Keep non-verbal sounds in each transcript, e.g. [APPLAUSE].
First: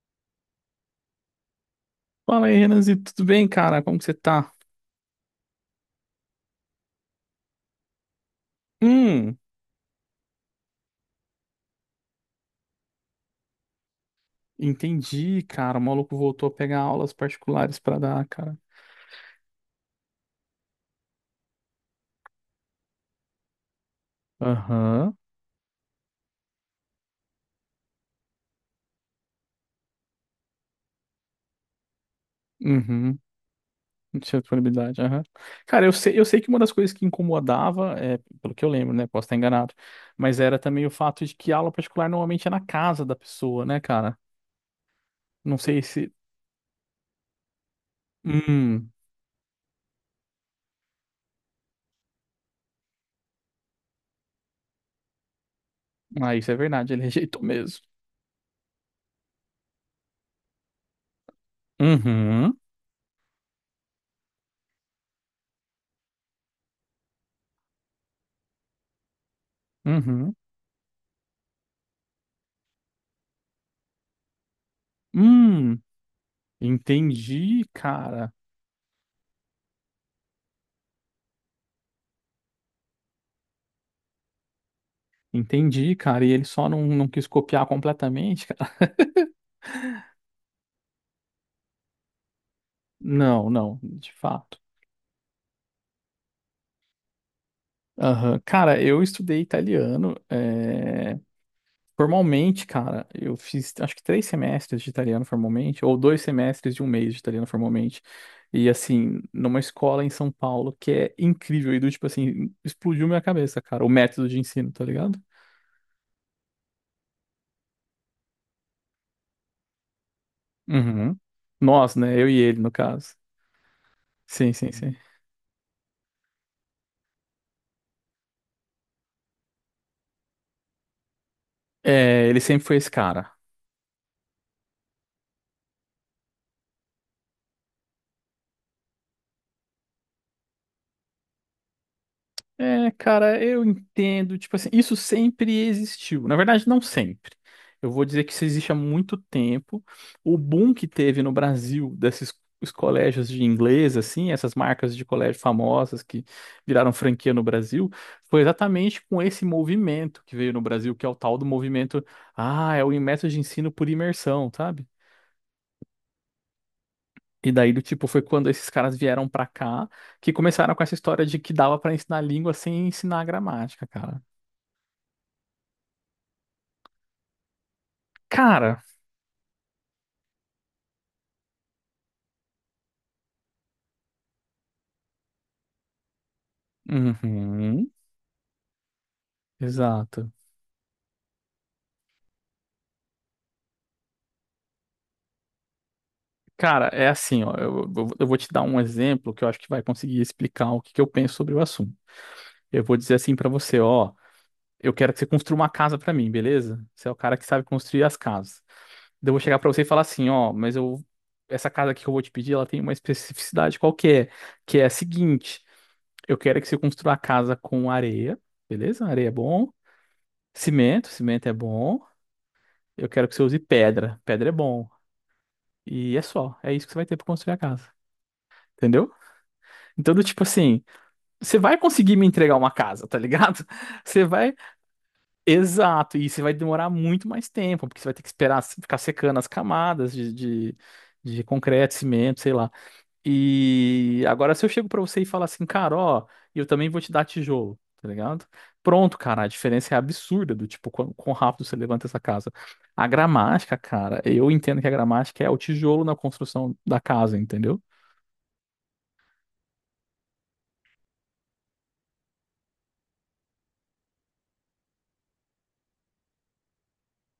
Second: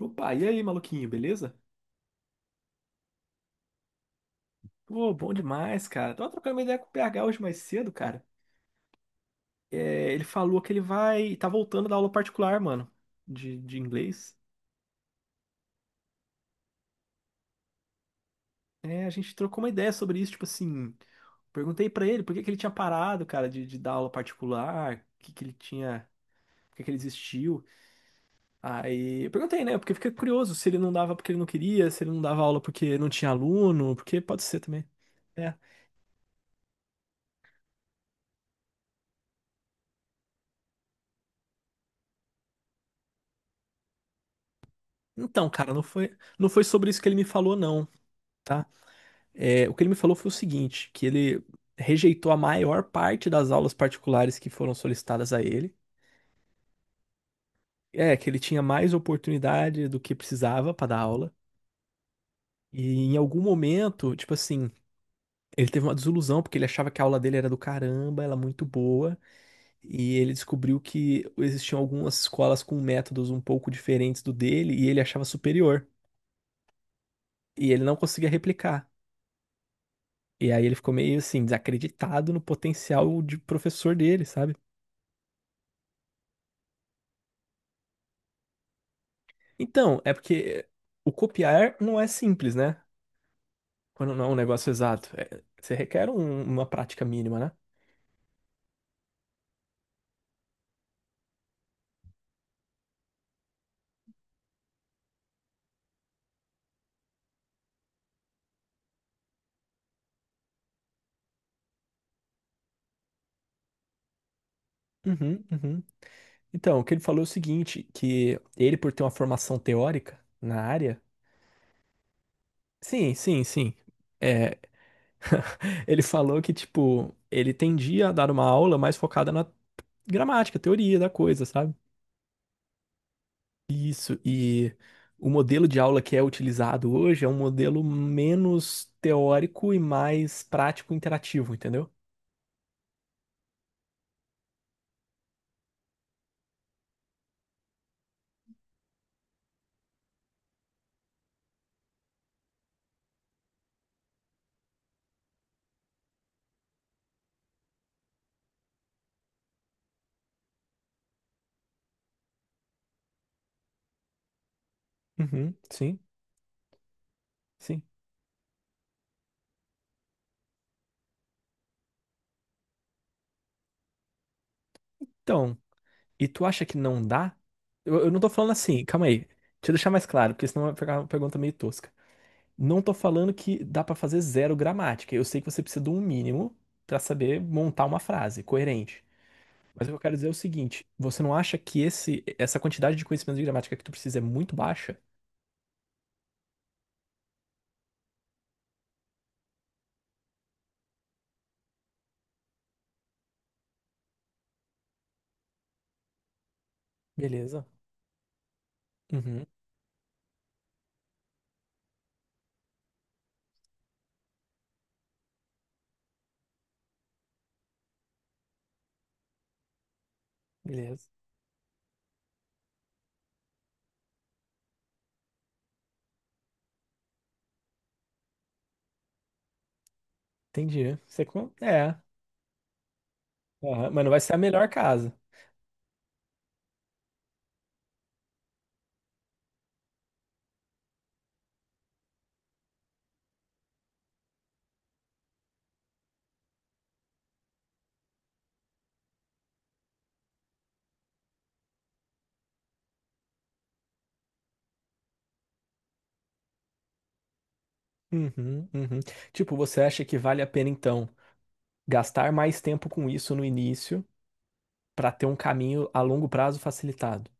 Opa, e aí, maluquinho, beleza? Fala aí, Renanzi, tudo bem, cara? Como que você tá? Pô, bom demais, cara. Tava trocando uma ideia com o PH hoje mais cedo, cara. Hum, É, ele falou que ele vai. Tá voltando da aula particular, mano, de inglês. entendi, cara. O maluco voltou a pegar aulas particulares pra dar, cara. É, a gente trocou uma ideia sobre isso, tipo assim. Perguntei pra ele por que que ele tinha parado, cara, de dar aula particular, Aham. o que que ele tinha. Por que que ele desistiu? Aí eu perguntei, né? Porque eu fiquei curioso se ele não dava porque ele não queria, se ele não dava aula porque não Uhum. tinha aluno, Não porque tinha pode ser também. disponibilidade, aham. É. Cara, eu sei que uma das coisas que incomodava, é, pelo que eu lembro, né? Posso estar enganado, mas era também o fato de que a aula particular normalmente é na casa da pessoa, né, cara? Então, Não cara, não sei se. foi, não foi sobre isso que ele me falou, não. Tá. Hum, É, o que ele me falou foi o seguinte, que ele rejeitou a maior parte das aulas particulares que foram solicitadas a ele. ah, isso é verdade, ele [LAUGHS] rejeitou mesmo. É, que ele tinha mais oportunidade do que precisava para dar aula. Uhum, E em algum momento, tipo assim, ele teve uma desilusão porque ele achava que a aula dele era do caramba, ela é muito boa, e ele uhum. descobriu que existiam algumas escolas com métodos um pouco diferentes do dele e ele achava Hum, superior, entendi, e ele não conseguia cara. replicar. E aí ele ficou meio assim desacreditado no potencial de professor dele, sabe? Entendi, cara. E ele só não quis copiar completamente, cara. [LAUGHS] Então, é porque o copiar não é simples, né? Não, não, de Quando não é um fato. negócio exato. É, você requer uma prática mínima, né? Aham. Cara, eu estudei italiano. Formalmente, cara, eu fiz acho que três semestres de italiano formalmente, ou dois semestres de um mês de italiano formalmente. E assim, numa escola em São Paulo que é incrível. E do tipo assim, explodiu minha cabeça, cara, o método de ensino, tá ligado? Uhum, uhum. Então, o que ele falou é o seguinte, que ele, por ter uma formação teórica na área, Uhum. Nós, né? Eu e ele, no sim, caso. sim, sim. Sim, É, sim, sim. [LAUGHS] ele falou que, tipo, ele tendia a dar uma aula mais focada na gramática, teoria da coisa, sabe? É, ele sempre foi esse cara. Isso, e o modelo de aula que é utilizado hoje é um modelo menos teórico e mais prático e interativo, entendeu? É, cara, eu entendo. Tipo assim, isso sempre existiu. Na verdade, não sempre. Eu vou dizer que isso existe há muito tempo. O boom que teve no Brasil desses os colégios de inglês, assim, essas marcas de colégio famosas que viraram franquia no Brasil, foi exatamente com esse movimento que veio no Brasil, que é o tal do movimento, ah, é o método de ensino por imersão, sabe? Uhum, sim, E daí, do sim. tipo, foi quando esses caras vieram pra cá que começaram com essa história de que dava pra ensinar língua sem ensinar gramática, cara. Então, e tu acha que não dá? Eu não tô falando Cara, assim, calma aí. Deixa eu deixar mais claro, porque senão vai ficar uma pergunta meio tosca. Não tô falando que dá pra fazer zero gramática. Eu sei que você precisa de um mínimo pra saber montar uhum, uma frase coerente. Mas o que eu quero dizer é exato. o seguinte, você não acha que essa quantidade de conhecimento de gramática que tu precisa é muito baixa? Cara, é assim, ó, eu vou te dar um exemplo que eu acho que vai conseguir explicar o que que eu penso sobre o assunto. Eu vou dizer assim pra você, ó, eu quero que você construa uma casa pra mim, beleza? Você é o cara que sabe Beleza. construir as casas. Daí eu vou Uhum, chegar pra você e falar assim, ó, mas eu essa casa aqui que eu vou te pedir, ela tem uma especificidade qualquer, que é a seguinte, eu quero que você construa a casa com areia, beleza? Areia é bom, cimento, beleza. cimento é bom. Eu quero que você use pedra, pedra é bom. E é só, é isso que você vai ter pra construir a casa. Entendeu? Então, do tipo assim, Entendi. Você vai conseguir me entregar uma casa, tá ligado? Aham, [LAUGHS] mas não vai Você ser a vai. melhor casa. Exato, e você vai demorar muito mais tempo, porque você vai ter que esperar se- ficar secando as camadas de concreto, cimento, sei lá. E agora, se eu chego pra você e falar assim, cara, ó, eu também vou te dar tijolo, tá ligado? Pronto, cara, a diferença é absurda do tipo, quão rápido você levanta essa casa. A gramática, cara, eu entendo que a gramática é o tijolo na construção da casa, entendeu? Uhum, uhum. Tipo, você acha que vale a pena então? Gastar mais tempo com isso no início para ter um caminho a longo prazo facilitado.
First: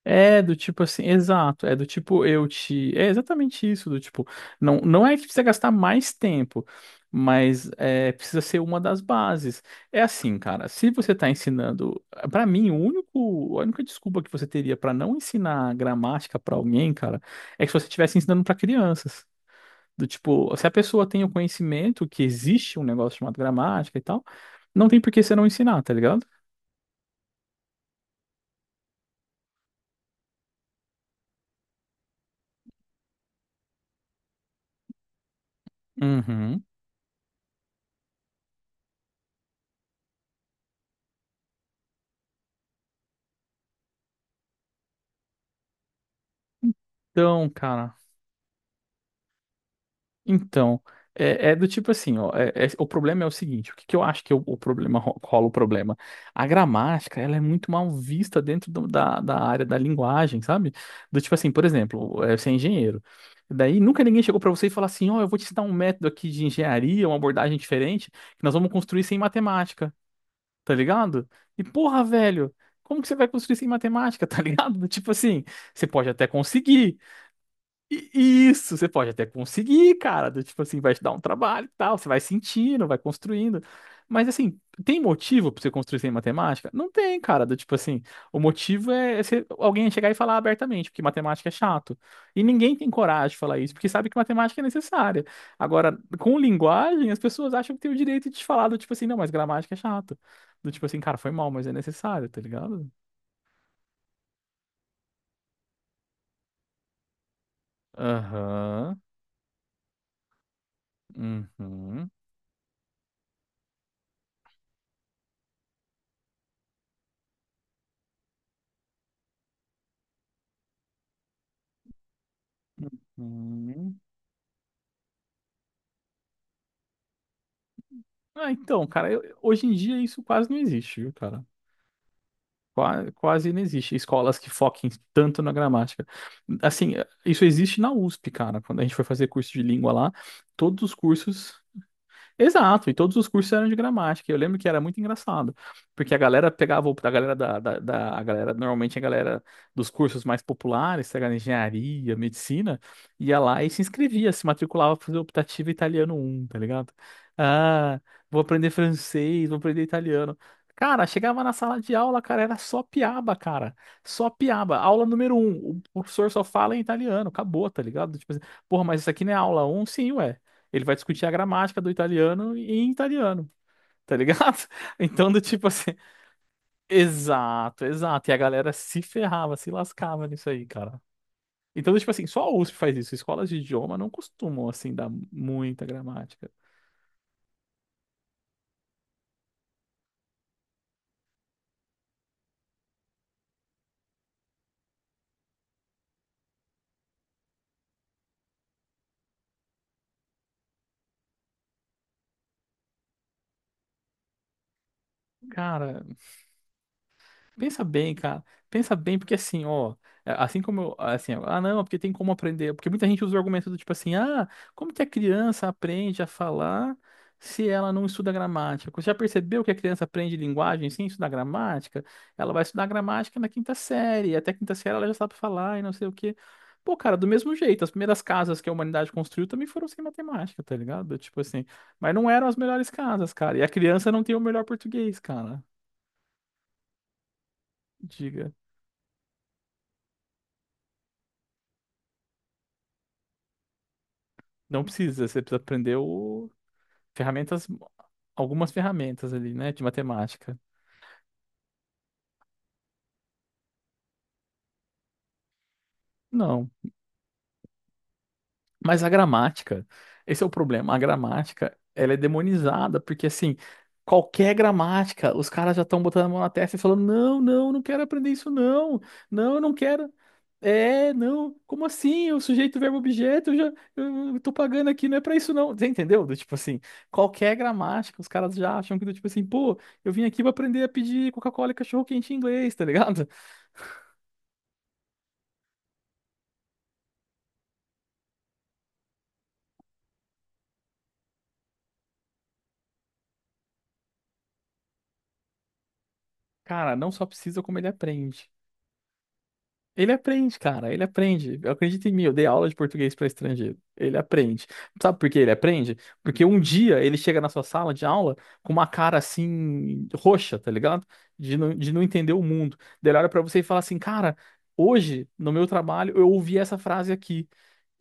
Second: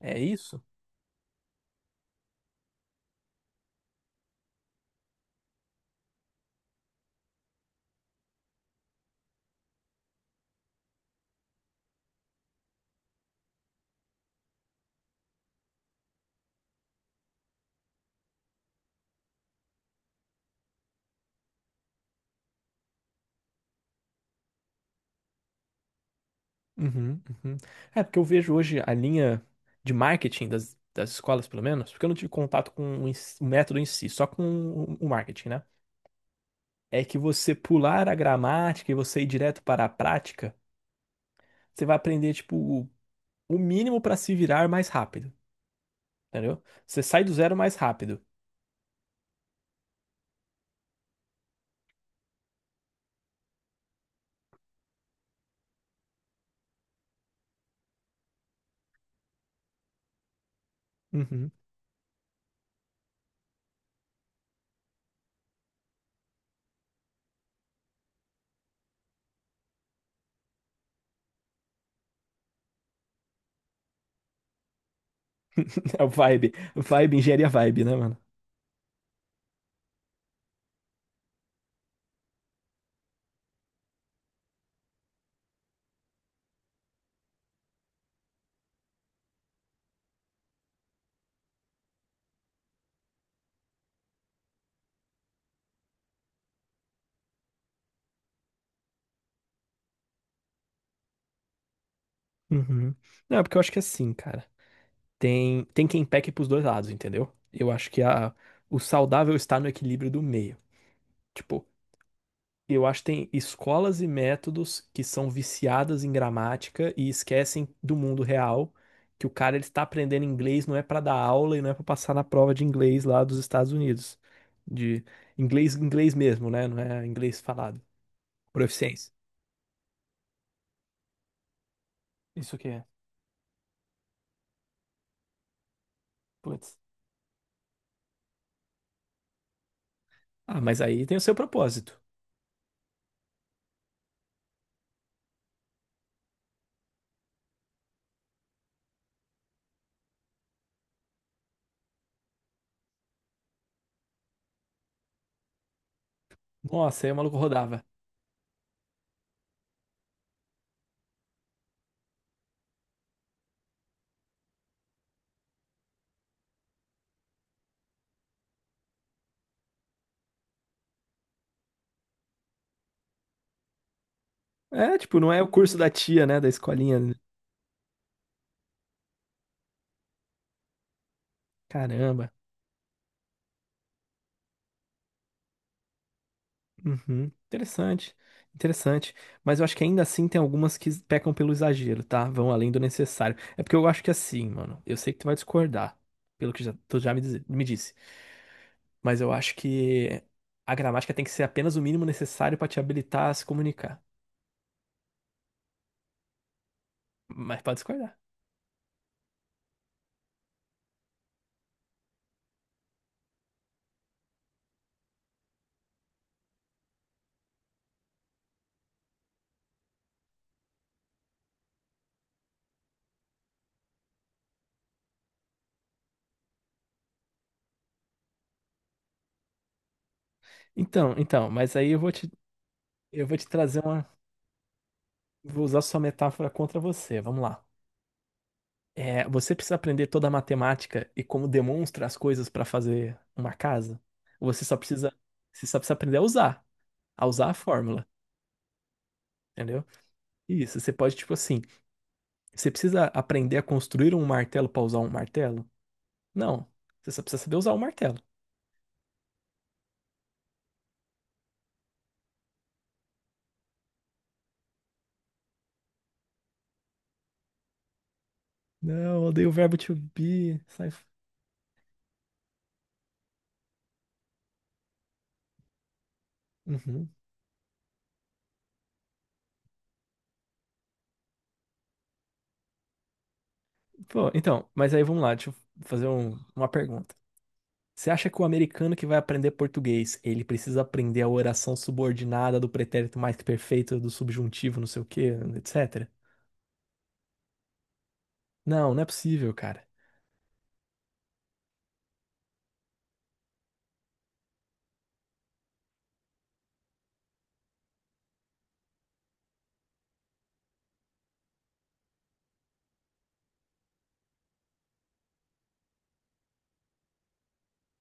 É É do isso? tipo assim, exato, é do tipo eu te, é exatamente isso, do tipo, não é que precisa gastar mais tempo, mas é, precisa ser uma das bases. É assim, cara, se você tá ensinando, pra mim, o único, a única desculpa que você teria pra não ensinar gramática pra alguém, cara, é que se você estivesse ensinando pra crianças. Do tipo, se a pessoa tem o conhecimento que existe um negócio chamado gramática e tal, não tem por que você não ensinar, tá ligado? Uhum, uhum. É, porque eu vejo hoje a linha de marketing das escolas, pelo menos, porque eu não tive contato com o o método em si, só com o marketing, né? Uhum. É que você pular a gramática e você ir direto para a prática, você vai aprender, tipo, o o mínimo para se virar mais rápido, entendeu? Você sai do Então, zero mais cara. rápido. Então, é do tipo assim, ó, o problema é o seguinte, o que eu acho que o problema [LAUGHS] ro- rola o problema? A gramática, ela é muito mal vista dentro do- da, da área da linguagem, sabe? Do tipo Uhum. assim, por exemplo, é, você é engenheiro, daí nunca ninguém chegou pra você e falou assim, ó, eu vou te dar um método aqui de engenharia, uma abordagem diferente, que nós vamos construir sem matemática, tá ligado? E porra, velho, como que você vai construir sem matemática, [LAUGHS] tá ligado? Do tipo assim, você [LAUGHS] É o pode até vibe. conseguir, Vibe, engenharia vibe, né, mano? Isso, você pode até conseguir, cara. Do tipo assim, vai te dar um trabalho e tal. Você vai sentindo, vai construindo. Mas assim, tem motivo pra você construir sem matemática? Não tem, cara. Do tipo assim, o motivo é você- alguém chegar e falar abertamente, porque matemática é chato. E ninguém tem coragem de falar isso, porque sabe que matemática é necessária. Agora, com linguagem, as pessoas acham que tem o direito de te falar do tipo assim, não, mas gramática é chato. Do tipo assim, cara, foi mal, mas é necessário, tá ligado? Uhum. Não, é porque eu acho que é assim, cara. Tem, tem quem peque pros dois lados, entendeu? Eu acho que o Aham. saudável está no equilíbrio do meio. Tipo, Uhum. eu acho que tem escolas e métodos que são viciadas em gramática e esquecem do mundo real, que o cara ele está aprendendo inglês não é pra dar aula e não é pra passar na prova de inglês lá dos Estados Uhum. Unidos. De inglês, inglês mesmo, né? Não é inglês falado. Ah, então, Proficiência. cara, hoje em dia isso quase não existe, viu, cara? Isso que é. Não existe escolas que foquem tanto na gramática. Putz. Assim, isso existe na USP, cara. Quando a gente foi fazer curso de língua lá, Ah, mas todos os aí tem o seu cursos propósito. exato, e todos os cursos eram de gramática. Eu lembro que era muito engraçado, porque a galera pegava, a galera a galera, normalmente a galera dos cursos mais populares, sei lá, engenharia, medicina, ia lá e se inscrevia, se matriculava para fazer optativa italiano um, tá ligado? Nossa, aí o maluco rodava. Ah, vou aprender francês, vou aprender italiano. Cara, chegava na sala de aula, cara, era só piaba, cara. Só piaba. Aula número um, o professor só fala em italiano, acabou, tá ligado? Tipo assim, porra, mas isso aqui não é aula um, sim, ué, ele vai discutir a gramática do italiano em italiano, tá ligado? É, [LAUGHS] tipo, Então, não do é o tipo curso da assim, tia, né? Da escolinha, né? exato, exato. E a galera se ferrava, se lascava nisso aí, cara. Então, do tipo assim, Caramba. só a USP faz isso. Escolas de idioma não costumam, assim, dar muita gramática. Uhum. Interessante. Interessante. Mas eu acho que ainda assim tem algumas que pecam pelo exagero, tá? Vão além do necessário. É porque eu acho que assim, mano. Eu sei que tu vai discordar, pelo que já, tu já me, me disse. Mas eu acho que a gramática tem que ser apenas o mínimo necessário pra te habilitar a se comunicar. Cara, Mas pode pensa bem, discordar. cara. Pensa bem, porque assim, ó, é, assim como eu, assim, ó, ah, não, porque tem como aprender, porque muita gente usa o argumento do tipo assim, ah, como que a criança aprende a falar se ela não estuda gramática? Você já percebeu que a criança aprende linguagem sem estudar gramática? Ela vai estudar gramática na quinta série, e até a quinta série ela já sabe falar e não sei o quê. Pô, cara, do mesmo jeito, as primeiras casas que a humanidade construiu também foram sem matemática, tá Então, ligado? Tipo então, assim, mas aí mas não eram as melhores eu casas, vou te cara. E a trazer uma. criança não tem o melhor português, Vou cara. usar sua metáfora contra você. Vamos lá. Diga. É, você precisa aprender toda a matemática e como demonstra as coisas para fazer uma casa. Você só Não precisa, precisa, você precisa você só precisa aprender aprender a o... usar, a usar a ferramentas, fórmula, algumas ferramentas ali, né, de entendeu? matemática. Isso, você pode, tipo assim, você precisa aprender a construir um martelo para usar um martelo? Não, Não, você só precisa saber usar um martelo. mas a gramática, esse é o problema. A gramática, ela é demonizada, porque assim, qualquer gramática, os caras já estão botando a mão na testa e falando: não, não, não quero aprender isso, não. Não, odeio o Não, eu não verbo to quero. be. Sai. É, não, como assim? O sujeito, verbo, objeto, eu já eu tô pagando aqui, não é pra isso, não. Você entendeu? Do tipo assim, Uhum. qualquer gramática, os caras já acham que do tipo assim, pô, eu vim aqui pra aprender a pedir Coca-Cola e cachorro-quente em inglês, tá ligado? Pô, então, mas aí vamos lá, deixa eu fazer uma pergunta. Você acha que o americano que vai aprender português, ele precisa aprender a oração subordinada do pretérito mais que perfeito, do subjuntivo, não sei o quê, etc? Cara, não só precisa como ele aprende. Não, não é possível, cara. Ele aprende, cara, ele aprende. Acredita em mim, eu dei aula de português para estrangeiro. Ele aprende. Sabe por que ele aprende? Porque um dia ele chega na sua sala de aula com uma cara assim, roxa, tá ligado? De não entender o mundo. Daí ele olha pra você e fala assim, cara, hoje, no meu trabalho, eu ouvi essa frase aqui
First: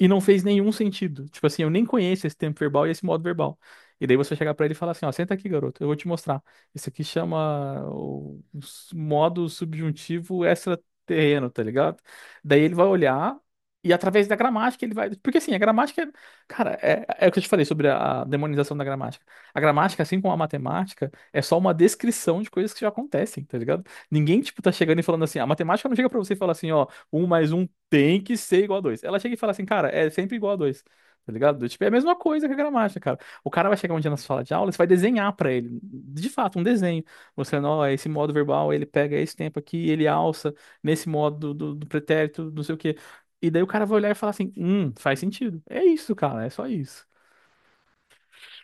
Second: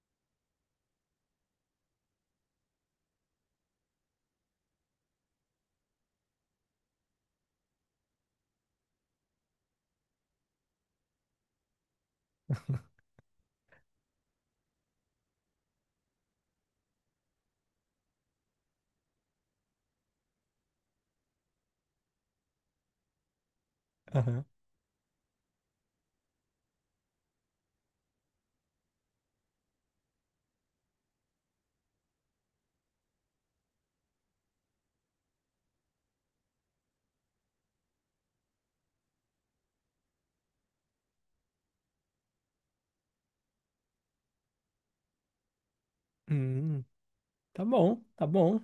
e não fez nenhum sentido. Tipo assim, eu nem conheço esse tempo verbal e esse modo verbal. E daí você chegar pra ele e falar assim, ó, senta aqui, garoto, eu vou te mostrar. Isso aqui chama o modo subjuntivo terreno, tá ligado? Daí ele vai [LAUGHS] olhar e através da gramática ele vai. Porque assim, a gramática, cara, é o que eu te falei sobre a demonização da gramática. A gramática, assim como a matemática, é só uma descrição de coisas que já acontecem, tá ligado? Ninguém, Aham. tipo, tá chegando e falando assim, a matemática não chega pra você e fala assim, ó, um mais um tem que ser igual a dois. Ela chega e fala assim, cara, é sempre igual a dois. Tá ligado? Tipo, é a mesma coisa que a gramática, cara. O cara vai chegar um dia na sala de aula, você vai desenhar pra ele, de fato, um desenho, mostrando, ó, esse modo verbal, ele pega esse tempo aqui, ele alça nesse modo do pretérito, não sei o quê. E daí o cara vai olhar e falar assim: faz sentido. É isso, cara, é só Hum, isso. tá bom, tá bom,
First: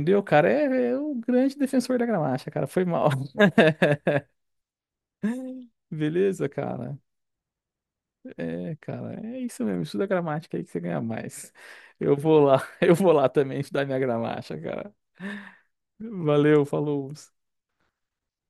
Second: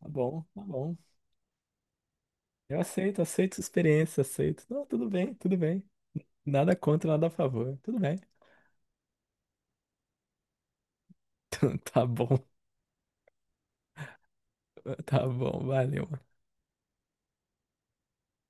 tá O bom, cara tá bom. é o grande defensor da gramática, cara. Eu Foi mal. aceito, aceito sua [LAUGHS] experiência, aceito. Não, tudo bem, tudo bem. Beleza, Nada cara? contra, nada a favor. Tudo bem. É, cara, é isso mesmo. Estuda gramática aí que você ganha mais. [LAUGHS] Tá Eu vou bom, lá, [LAUGHS] eu vou lá também estudar minha gramática, cara. tá bom, valeu. Valeu, falou.